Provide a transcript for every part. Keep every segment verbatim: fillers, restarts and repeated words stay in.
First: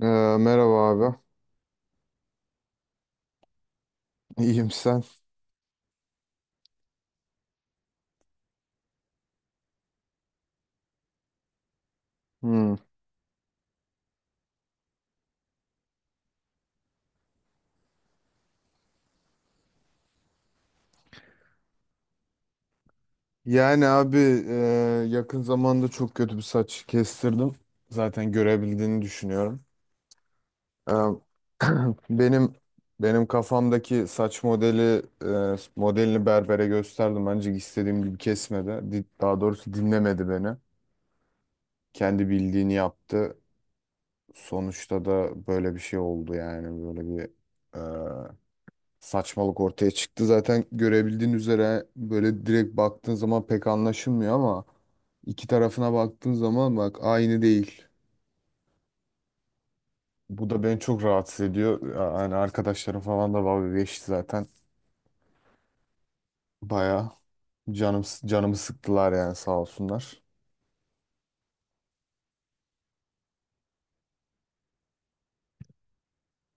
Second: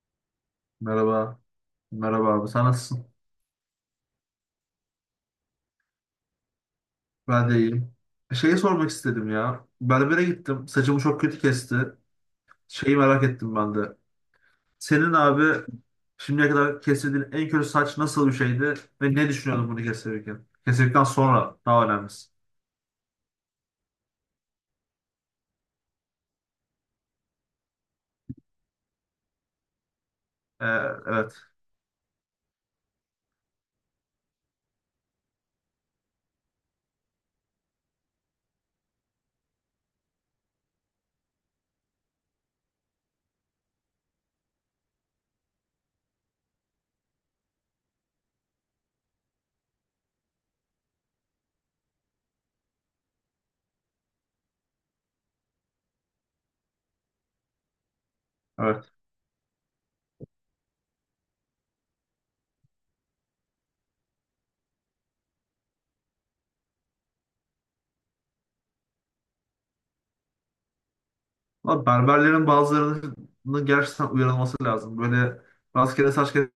Ee, merhaba abi. Merhaba. Merhaba abi. Sen nasılsın? İyiyim sen. Ben de iyiyim. Şeyi sormak istedim ya. Berbere gittim. Saçımı çok kötü kesti. Hmm. Şeyi merak ettim ben de. Senin abi şimdiye kadar kestirdiğin en kötü saç nasıl bir şeydi? Ve ne düşünüyordun bunu kestirirken? Kestirdikten sonra daha önemlisi. Yani abi e, yakın zamanda çok kötü bir saç kestirdim. Zaten görebildiğini düşünüyorum. Ee, Ee, evet. benim benim kafamdaki saç modeli e, modelini berbere gösterdim. Ancak istediğim gibi kesmedi. Di- Daha doğrusu dinlemedi beni. Kendi bildiğini yaptı. Sonuçta da böyle bir şey oldu, yani böyle bir e, saçmalık ortaya çıktı. Zaten görebildiğin üzere böyle direkt baktığın zaman pek anlaşılmıyor, ama iki tarafına baktığın zaman bak aynı değil. Evet. Bu da beni çok rahatsız ediyor. Yani arkadaşlarım falan da dalga geçti zaten. Baya canım canımı sıktılar yani, sağ olsunlar. Ama berberlerin bazılarının gerçekten uyarılması lazım. Böyle rastgele saç kesip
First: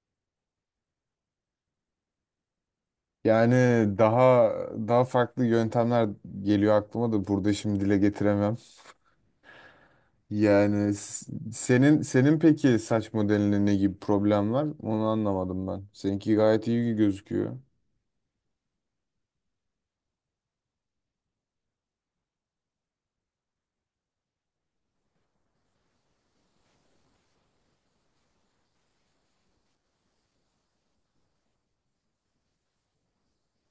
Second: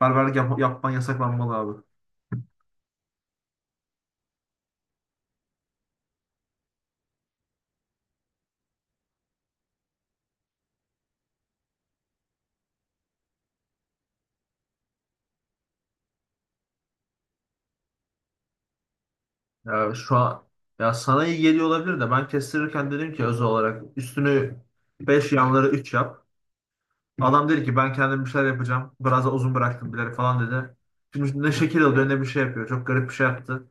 berberlik yap yapman yasaklanmalı abi. Yani daha daha farklı yöntemler geliyor aklıma da burada şimdi dile getiremem. Yani s- senin senin peki saç modelinde ne gibi problem var? Onu anlamadım ben. Seninki gayet iyi gözüküyor. Ya şu an ya sana iyi geliyor olabilir de ben kestirirken dedim ki özel olarak üstünü beş yanları üç yap. Adam dedi ki ben kendim bir şeyler yapacağım. Biraz da uzun bıraktım bilerek falan dedi. Şimdi ne şekil alıyor ne bir şey yapıyor. Çok garip bir şey yaptı.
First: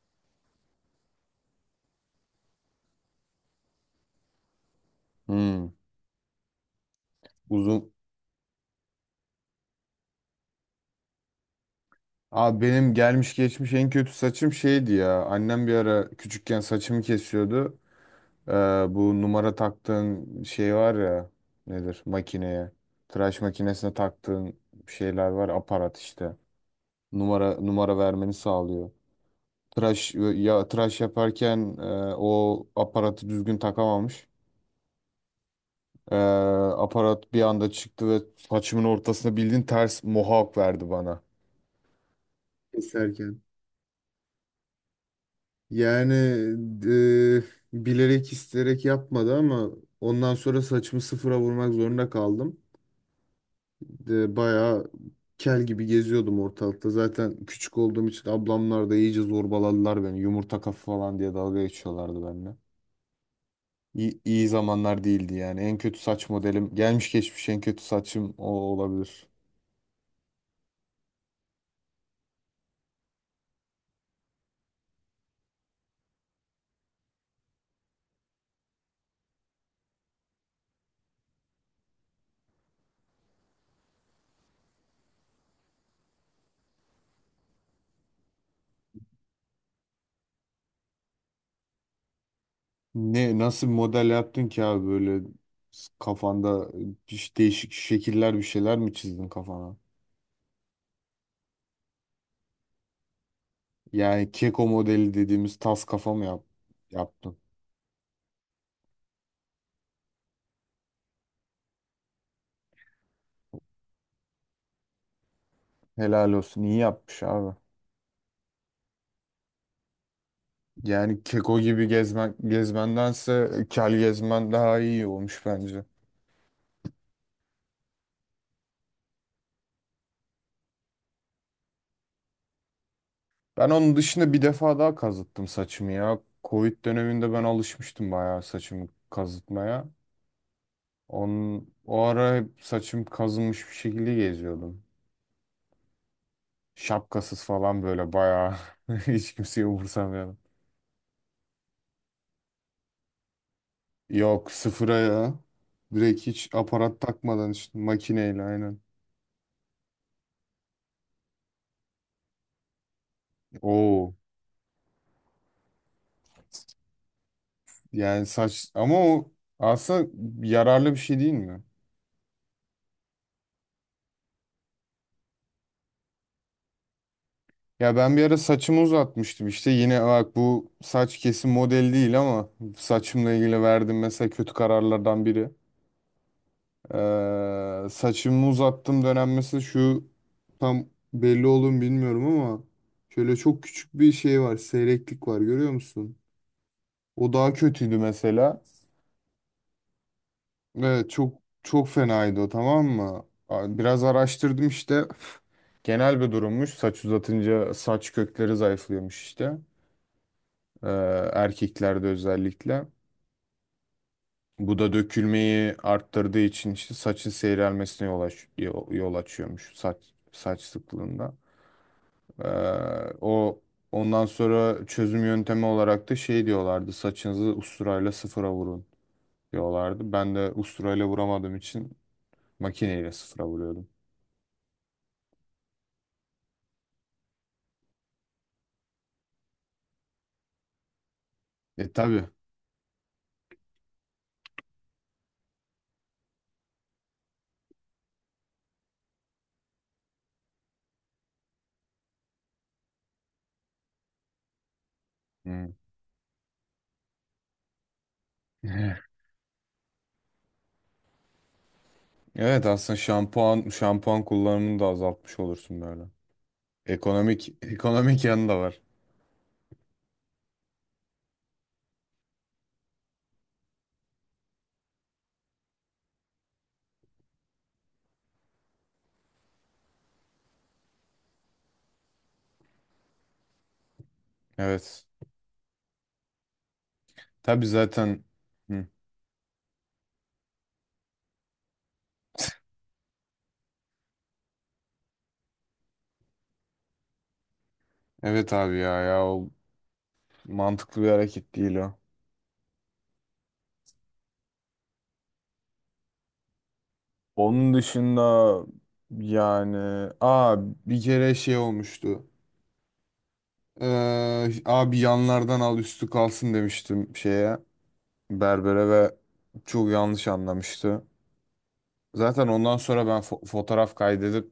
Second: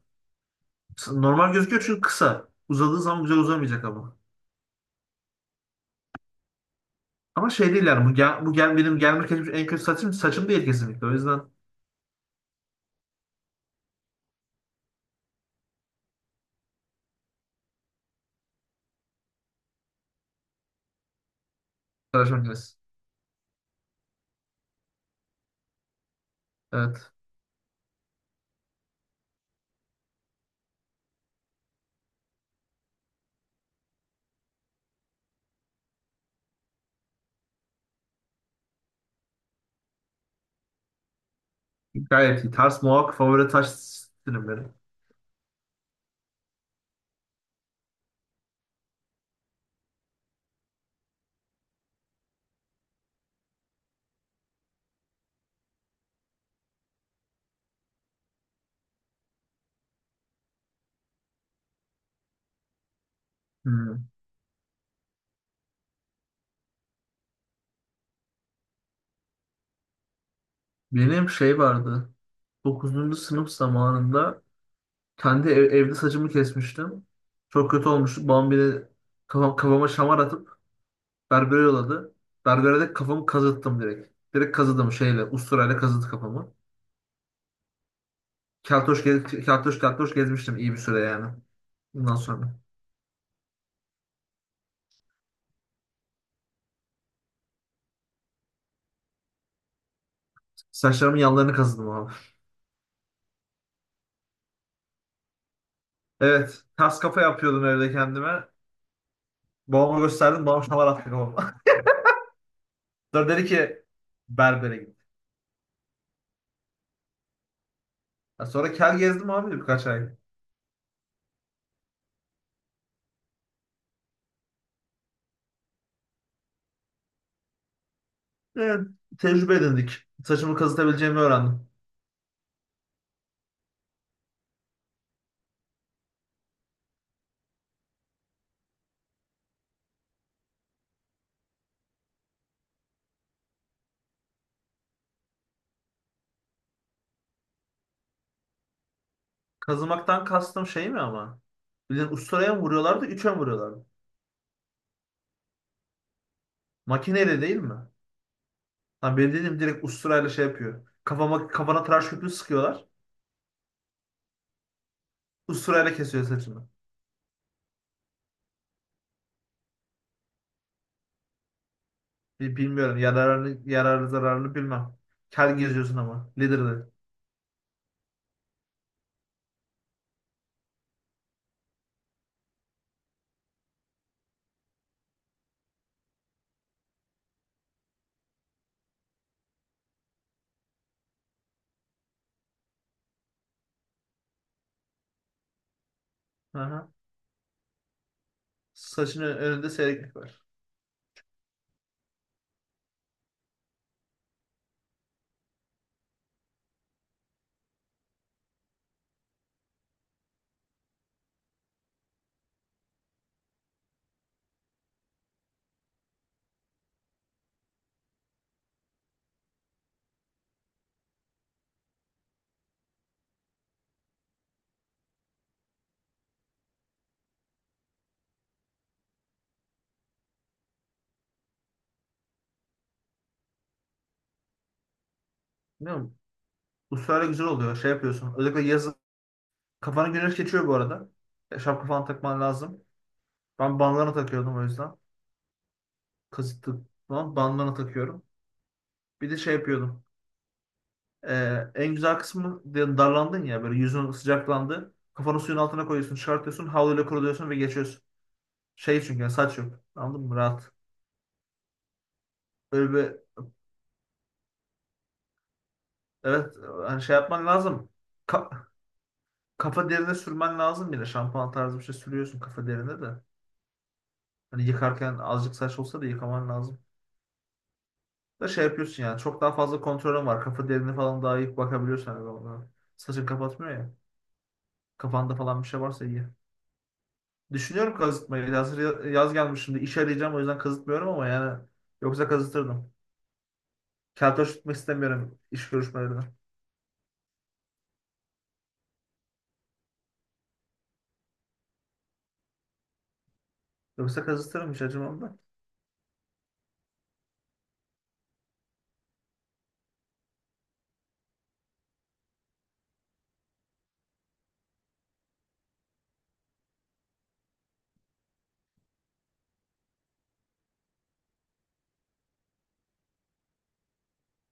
Normal gözüküyor çünkü kısa. Uzadığı zaman güzel uzamayacak ama. Hmm, Ama şey değil uzun. yani bu, gel, bu gel, benim gelme kesmiş en kötü saçım saçım değil kesinlikle. O yüzden Abi benim gelmiş geçmiş en kötü saçım şeydi ya. Annem bir ara küçükken saçımı kesiyordu. Ee, bu numara taktığın şey var ya. Nedir? tıraş Makineye. makinesi. Tıraş makinesine taktığın şeyler var. Aparat işte. Evet. Numara numara vermeni sağlıyor. Tıraş ya tıraş yaparken e, o aparatı düzgün takamamış. Ee, aparat bir anda çıktı ve saçımın ortasına bildiğin ters mohawk verdi bana Gayet iyi. Ters mohawk keserken. favori taş stilim benim. Yani e, bilerek isteyerek yapmadı, ama ondan sonra saçımı sıfıra vurmak zorunda kaldım. E, bayağı kel gibi geziyordum ortalıkta. Zaten küçük olduğum için ablamlar da iyice zorbaladılar beni. Yumurta kafa falan diye dalga geçiyorlardı benimle. Hmm. İyi, iyi zamanlar değildi yani. En kötü saç modelim, gelmiş geçmiş en kötü saçım o olabilir. Benim şey vardı. Dokuzuncu sınıf zamanında kendi ev- evde saçımı kesmiştim. Çok kötü olmuştu. Babam beni kafam, kafama şamar atıp berbere yolladı. Berbere de kafamı kazıttım direkt. Direkt kazıdım şeyle, usturayla kazıdı kafamı. Keltoş, gez, keltoş, keltoş gezmiştim iyi bir süre yani. Bundan sonra. Ne nasıl bir model yaptın ki abi, böyle kafanda bir- değişik şekiller, bir şeyler mi çizdin kafana? Saçlarımın yanlarını kazıdım abi. Yani keko modeli dediğimiz tas kafa mı yap, Evet. Ters kafa yaptın? yapıyordum evde kendime. Babama gösterdim. Babam şamar attı babama. Sonra dedi ki berbere git. Helal olsun, iyi yapmış abi. Ya sonra kel gezdim abi birkaç ay. Yani keko gibi gezmen, gezmendense e, kel gezmen daha iyi olmuş bence. Evet. Tecrübe edindik. Saçımı kazıtabileceğimi öğrendim. Ben onun dışında bir defa daha kazıttım saçımı ya. Covid döneminde ben alışmıştım bayağı saçımı kazıtmaya. Onun, o ara hep saçım kazınmış bir şekilde geziyordum. Şapkasız falan böyle bayağı hiç kimseyi Kazımaktan umursamayan. kastım şey mi ama? Bildiğin usturaya mı vuruyorlardı, üçe mi vuruyorlardı? Yok, sıfıra ya. Direkt hiç aparat Makineyle takmadan değil mi? işte makineyle, aynen. Ha, benim dediğim direkt usturayla şey yapıyor. Kafama, kafana tıraş köpüğü sıkıyorlar. Oo. Usturayla kesiyor saçını. Yani saç ama o aslında yararlı bir şey değil mi? Bi- Bilmiyorum. Yararını, yararlı zararını bilmem. Kel geziyorsun ama. Lider'de. Ya ben bir ara saçımı uzatmıştım işte, yine bak bu saç kesim model değil ama saçımla ilgili verdiğim mesela kötü kararlardan biri. Ee, saçımı uzattım dönem mesela şu tam belli olur mu bilmiyorum ama şöyle çok küçük bir şey var. Seyreklik var, görüyor musun? Aha. O daha kötüydü mesela. Saçının önünde seyreklik var. Evet, çok çok fenaydı o, tamam mı? A- Biraz araştırdım işte. Genel bir durummuş. Saç uzatınca saç kökleri zayıflıyormuş işte. Ee, erkeklerde özellikle. Bu da dökülmeyi arttırdığı için işte saçın seyrelmesine yol, aç yol yol açıyormuş saç saç sıklığında. Ee, o ondan sonra çözüm yöntemi olarak da şey diyorlardı. Saçınızı usturayla sıfıra vurun diyorlardı. Ben de usturayla vuramadığım için makineyle sıfıra vuruyordum. Bilmiyorum. Usturayla güzel oluyor. Şey yapıyorsun. Özellikle yazın. Kafana güneş geçiyor bu arada. E, Şapka E falan tabii. takman lazım. Ben bandana takıyordum o yüzden. Kasıtlı falan bandana takıyorum. Bir de şey yapıyordum. Ee, en güzel kısmı de- darlandın ya böyle yüzün sıcaklandı. Kafanı suyun Hmm. altına koyuyorsun, çıkartıyorsun, havluyla kuruluyorsun ve geçiyorsun. Şey çünkü yani saç yok. Anladın mı? Rahat. Evet, Öyle aslında bir şampuan şampuan kullanımını da azaltmış olursun böyle. evet, hani şey yapman Ekonomik lazım. ekonomik yanı Ka- da var. kafa derine sürmen lazım yine. Şampuan tarzı bir şey sürüyorsun kafa derine de. Hani yıkarken azıcık saç olsa da yıkaman lazım. Da şey yapıyorsun yani çok daha fazla kontrolün var. Kafa derine falan daha iyi bakabiliyorsun hani ona. Saçın kapatmıyor ya. Evet. Kafanda falan bir şey varsa iyi. Tabii Düşünüyorum zaten. kazıtmayı. Hı. Hazır yaz gelmiş şimdi. İş arayacağım o yüzden kazıtmıyorum ama yani yoksa kazıtırdım. Keltoş tutmak istemiyorum iş görüşmelerine. Evet abi, ya ya o mantıklı bir hareket değil o. Yoksa kazıtırım hiç acımam da. Onun dışında yani, aa, bir kere şey olmuştu. Ee, abi yanlardan al üstü kalsın demiştim şeye, berbere, ve çok yanlış anlamıştı. Zaten ondan sonra ben fo- fotoğraf kaydedip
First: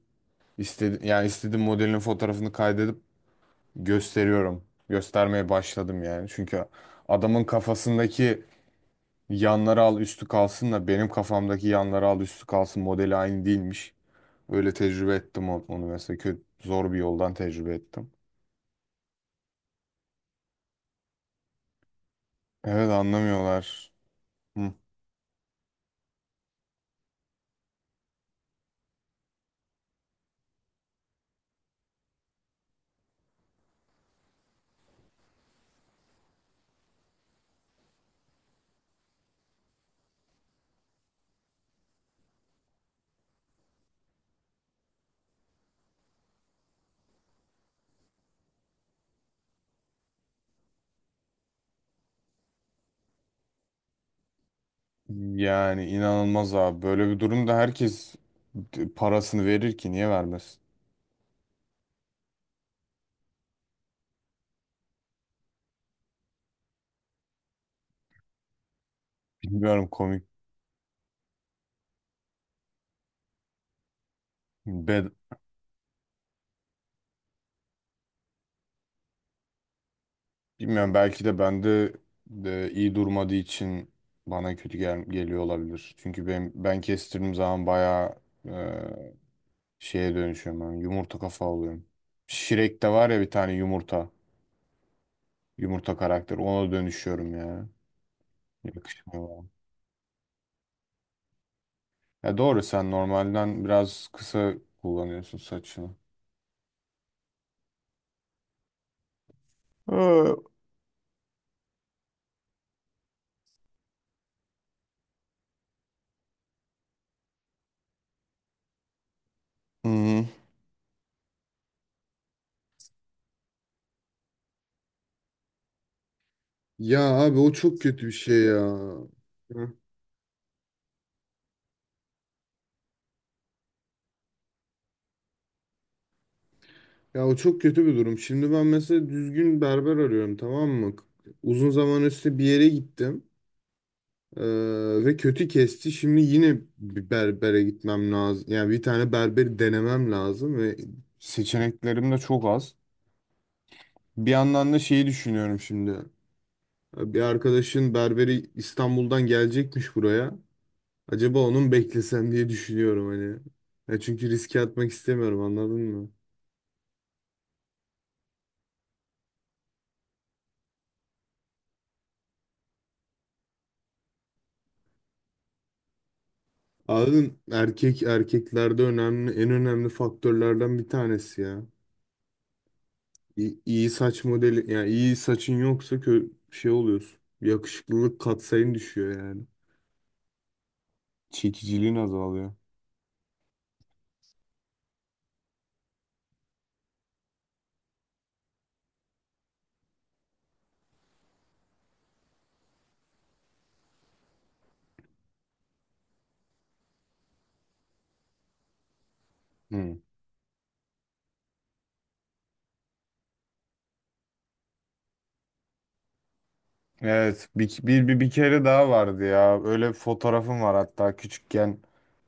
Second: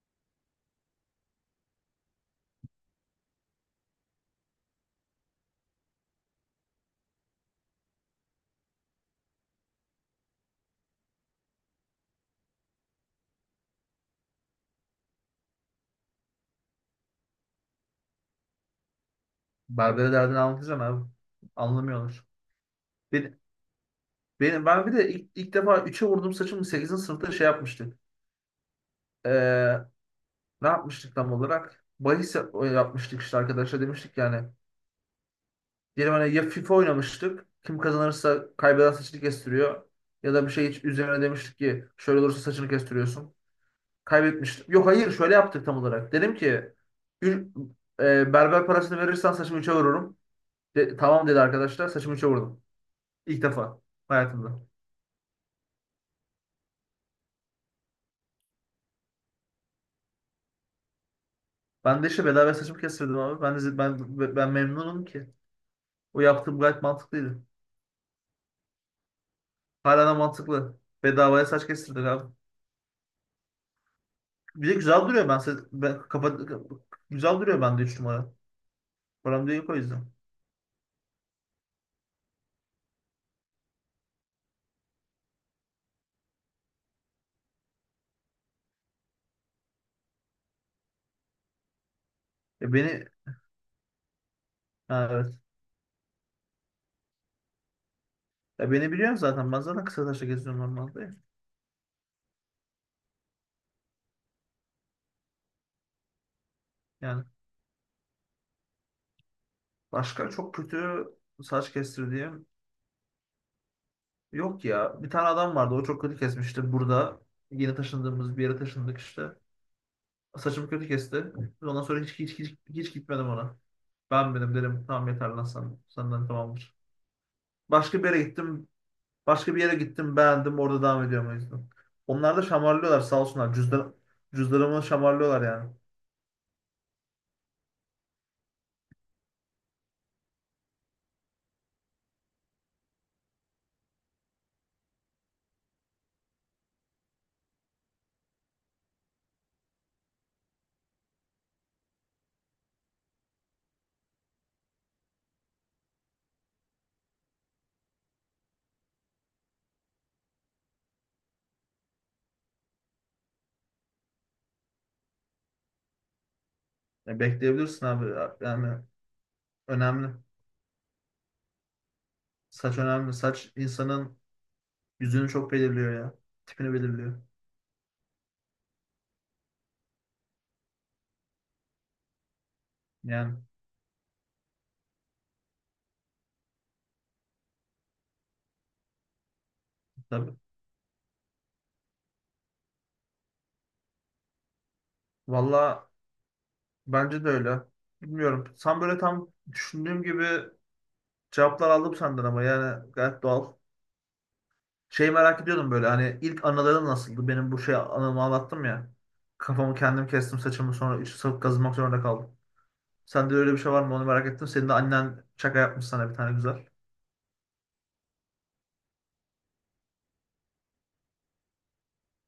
istedi, yani istediğim modelin fotoğrafını kaydedip gösteriyorum. Göstermeye başladım yani. Çünkü adamın kafasındaki yanları al üstü kalsınla benim kafamdaki yanları al üstü kalsın modeli aynı değilmiş. Öyle tecrübe ettim on- onu, mesela kötü zor bir yoldan tecrübe ettim. Berbere derdini anlatacağım abi. Anlamıyorlar. Evet, Ben, anlamıyorlar. benim, ben bir de ilk, ilk defa üçe vurduğum saçımı sekizinci sınıfta şey yapmıştık. Ee, ne yapmıştık tam olarak? Bahis yap- yapmıştık işte arkadaşlar demiştik yani. Diyelim hani ya FIFA oynamıştık. Kim kazanırsa kaybeden saçını kestiriyor. Ya da bir şey hiç üzerine demiştik ki şöyle olursa saçını kestiriyorsun. Kaybetmiştim. Yok hayır şöyle yaptık tam olarak. Dedim ki "Ür- e, berber parasını verirsen saçımı üçe vururum. De- tamam dedi arkadaşlar, saçımı üçe vurdum. İlk defa hayatımda. Yani inanılmaz abi. Böyle bir durumda herkes parasını verir ki, niye vermez? Ben de işte bedava saçımı kestirdim abi. Ben de, ben, ben memnunum ki. O yaptığım gayet mantıklıydı. Bilmiyorum, Hala da komik. mantıklı. Bedavaya saç kestirdik abi. Bir de güzel Bed duruyor ben. Se- ben kafa, güzel duruyor bende üç numara. Param da yok o yüzden. Bilmiyorum, belki de bende de iyi durmadığı için bana kötü gel geliyor olabilir. Çünkü ben, ben kestirdiğim zaman bayağı e, şeye dönüşüyorum. Ben, yumurta kafa oluyorum. Ya Shrek'te beni var ya bir tane yumurta. ha, evet. Yumurta karakter. Ona dönüşüyorum ya. Ya beni biliyorsun Yakışmıyor bana. zaten. Ben zaten kısa saçla geziyorum normalde. Ya doğru, sen normalden biraz kısa kullanıyorsun saçını. Yani. Ee, Başka Hı çok kötü saç kestirdiğim yok ya. Bir tane adam vardı o çok kötü kesmişti burada. Yeni taşındığımız bir yere taşındık işte. hı. Saçımı kötü kesti. Ondan sonra hiç hiç hiç, hiç gitmedim ona. Ben benim dedim tamam yeter lan sen, senden tamamdır. Ya abi, o çok Başka kötü bir bir yere şey ya. gittim. Başka bir Hı. yere gittim, beğendim, orada devam ediyorum o yüzden. Onlar da şamarlıyorlar sağ olsunlar. Cüzdan, cüzdanımı şamarlıyorlar yani. Ya o çok kötü bir durum. Şimdi ben mesela düzgün berber arıyorum, tamam mı? Uzun zaman üstü bir yere gittim. Ee, ve kötü kesti. Şimdi yine bir berbere gitmem lazım. Yani bir tane berberi denemem lazım ve seçeneklerim de çok az. Bir yandan da şeyi düşünüyorum şimdi. Bir arkadaşın berberi İstanbul'dan gelecekmiş buraya. Acaba onun beklesem diye düşünüyorum hani. Ya çünkü riske atmak istemiyorum, anladın mı? Ya bekleyebilirsin abi yani önemli. Saç önemli. Saç insanın yüzünü çok belirliyor ya. Tipini belirliyor. Abi erkek, erkeklerde önemli, en önemli faktörlerden bir tanesi ya. Yani İyi, iyi saç modeli, yani iyi saçın yoksa kö şey oluyorsun. Yakışıklılık katsayın düşüyor yani. tabii. Çekiciliğin azalıyor. Valla bence de öyle. Bilmiyorum. Sen böyle tam düşündüğüm gibi cevaplar aldım senden ama yani gayet doğal. Şey merak ediyordum böyle hani ilk anıların nasıldı? Benim bu şey anımı anlattım ya. Kafamı Hmm. kendim kestim saçımı sonra içi sarıp kazımak zorunda kaldım. Sende öyle bir şey var mı onu merak ettim. Senin de annen şaka yapmış sana bir tane güzel. Evet, bir, bir, bir, bir kere daha vardı ya, öyle bir fotoğrafım var hatta. Küçükken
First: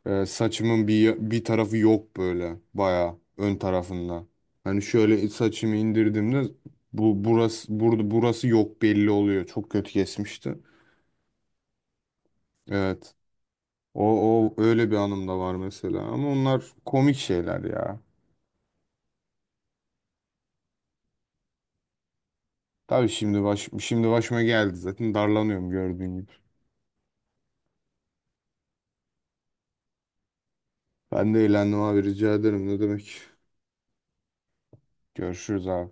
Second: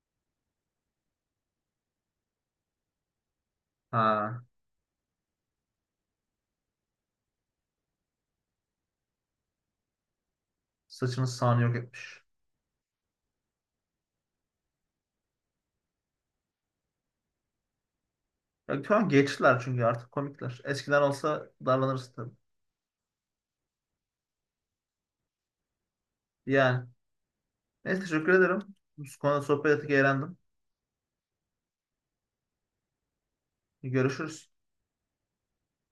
e, saçımın bir, bir tarafı yok, böyle baya ön tarafında. Ha, Hani şöyle saçımı indirdiğimde bu burası burada burası yok, belli oluyor, çok kötü kesmişti. saçını sağını yok etmiş. Evet. O, o öyle bir anım da var mesela. Ama onlar komik şeyler ya. Ya, şu an geçtiler çünkü artık komikler. Eskiden olsa darlanırız tabii. Tabii şimdi baş, şimdi başıma geldi zaten, darlanıyorum gördüğün gibi. Yani neyse teşekkür ederim. Bu konuda sohbet ettik, eğlendim. Ben de eğlendim abi, rica ederim, ne demek. Görüşürüz. Görüşürüz abi.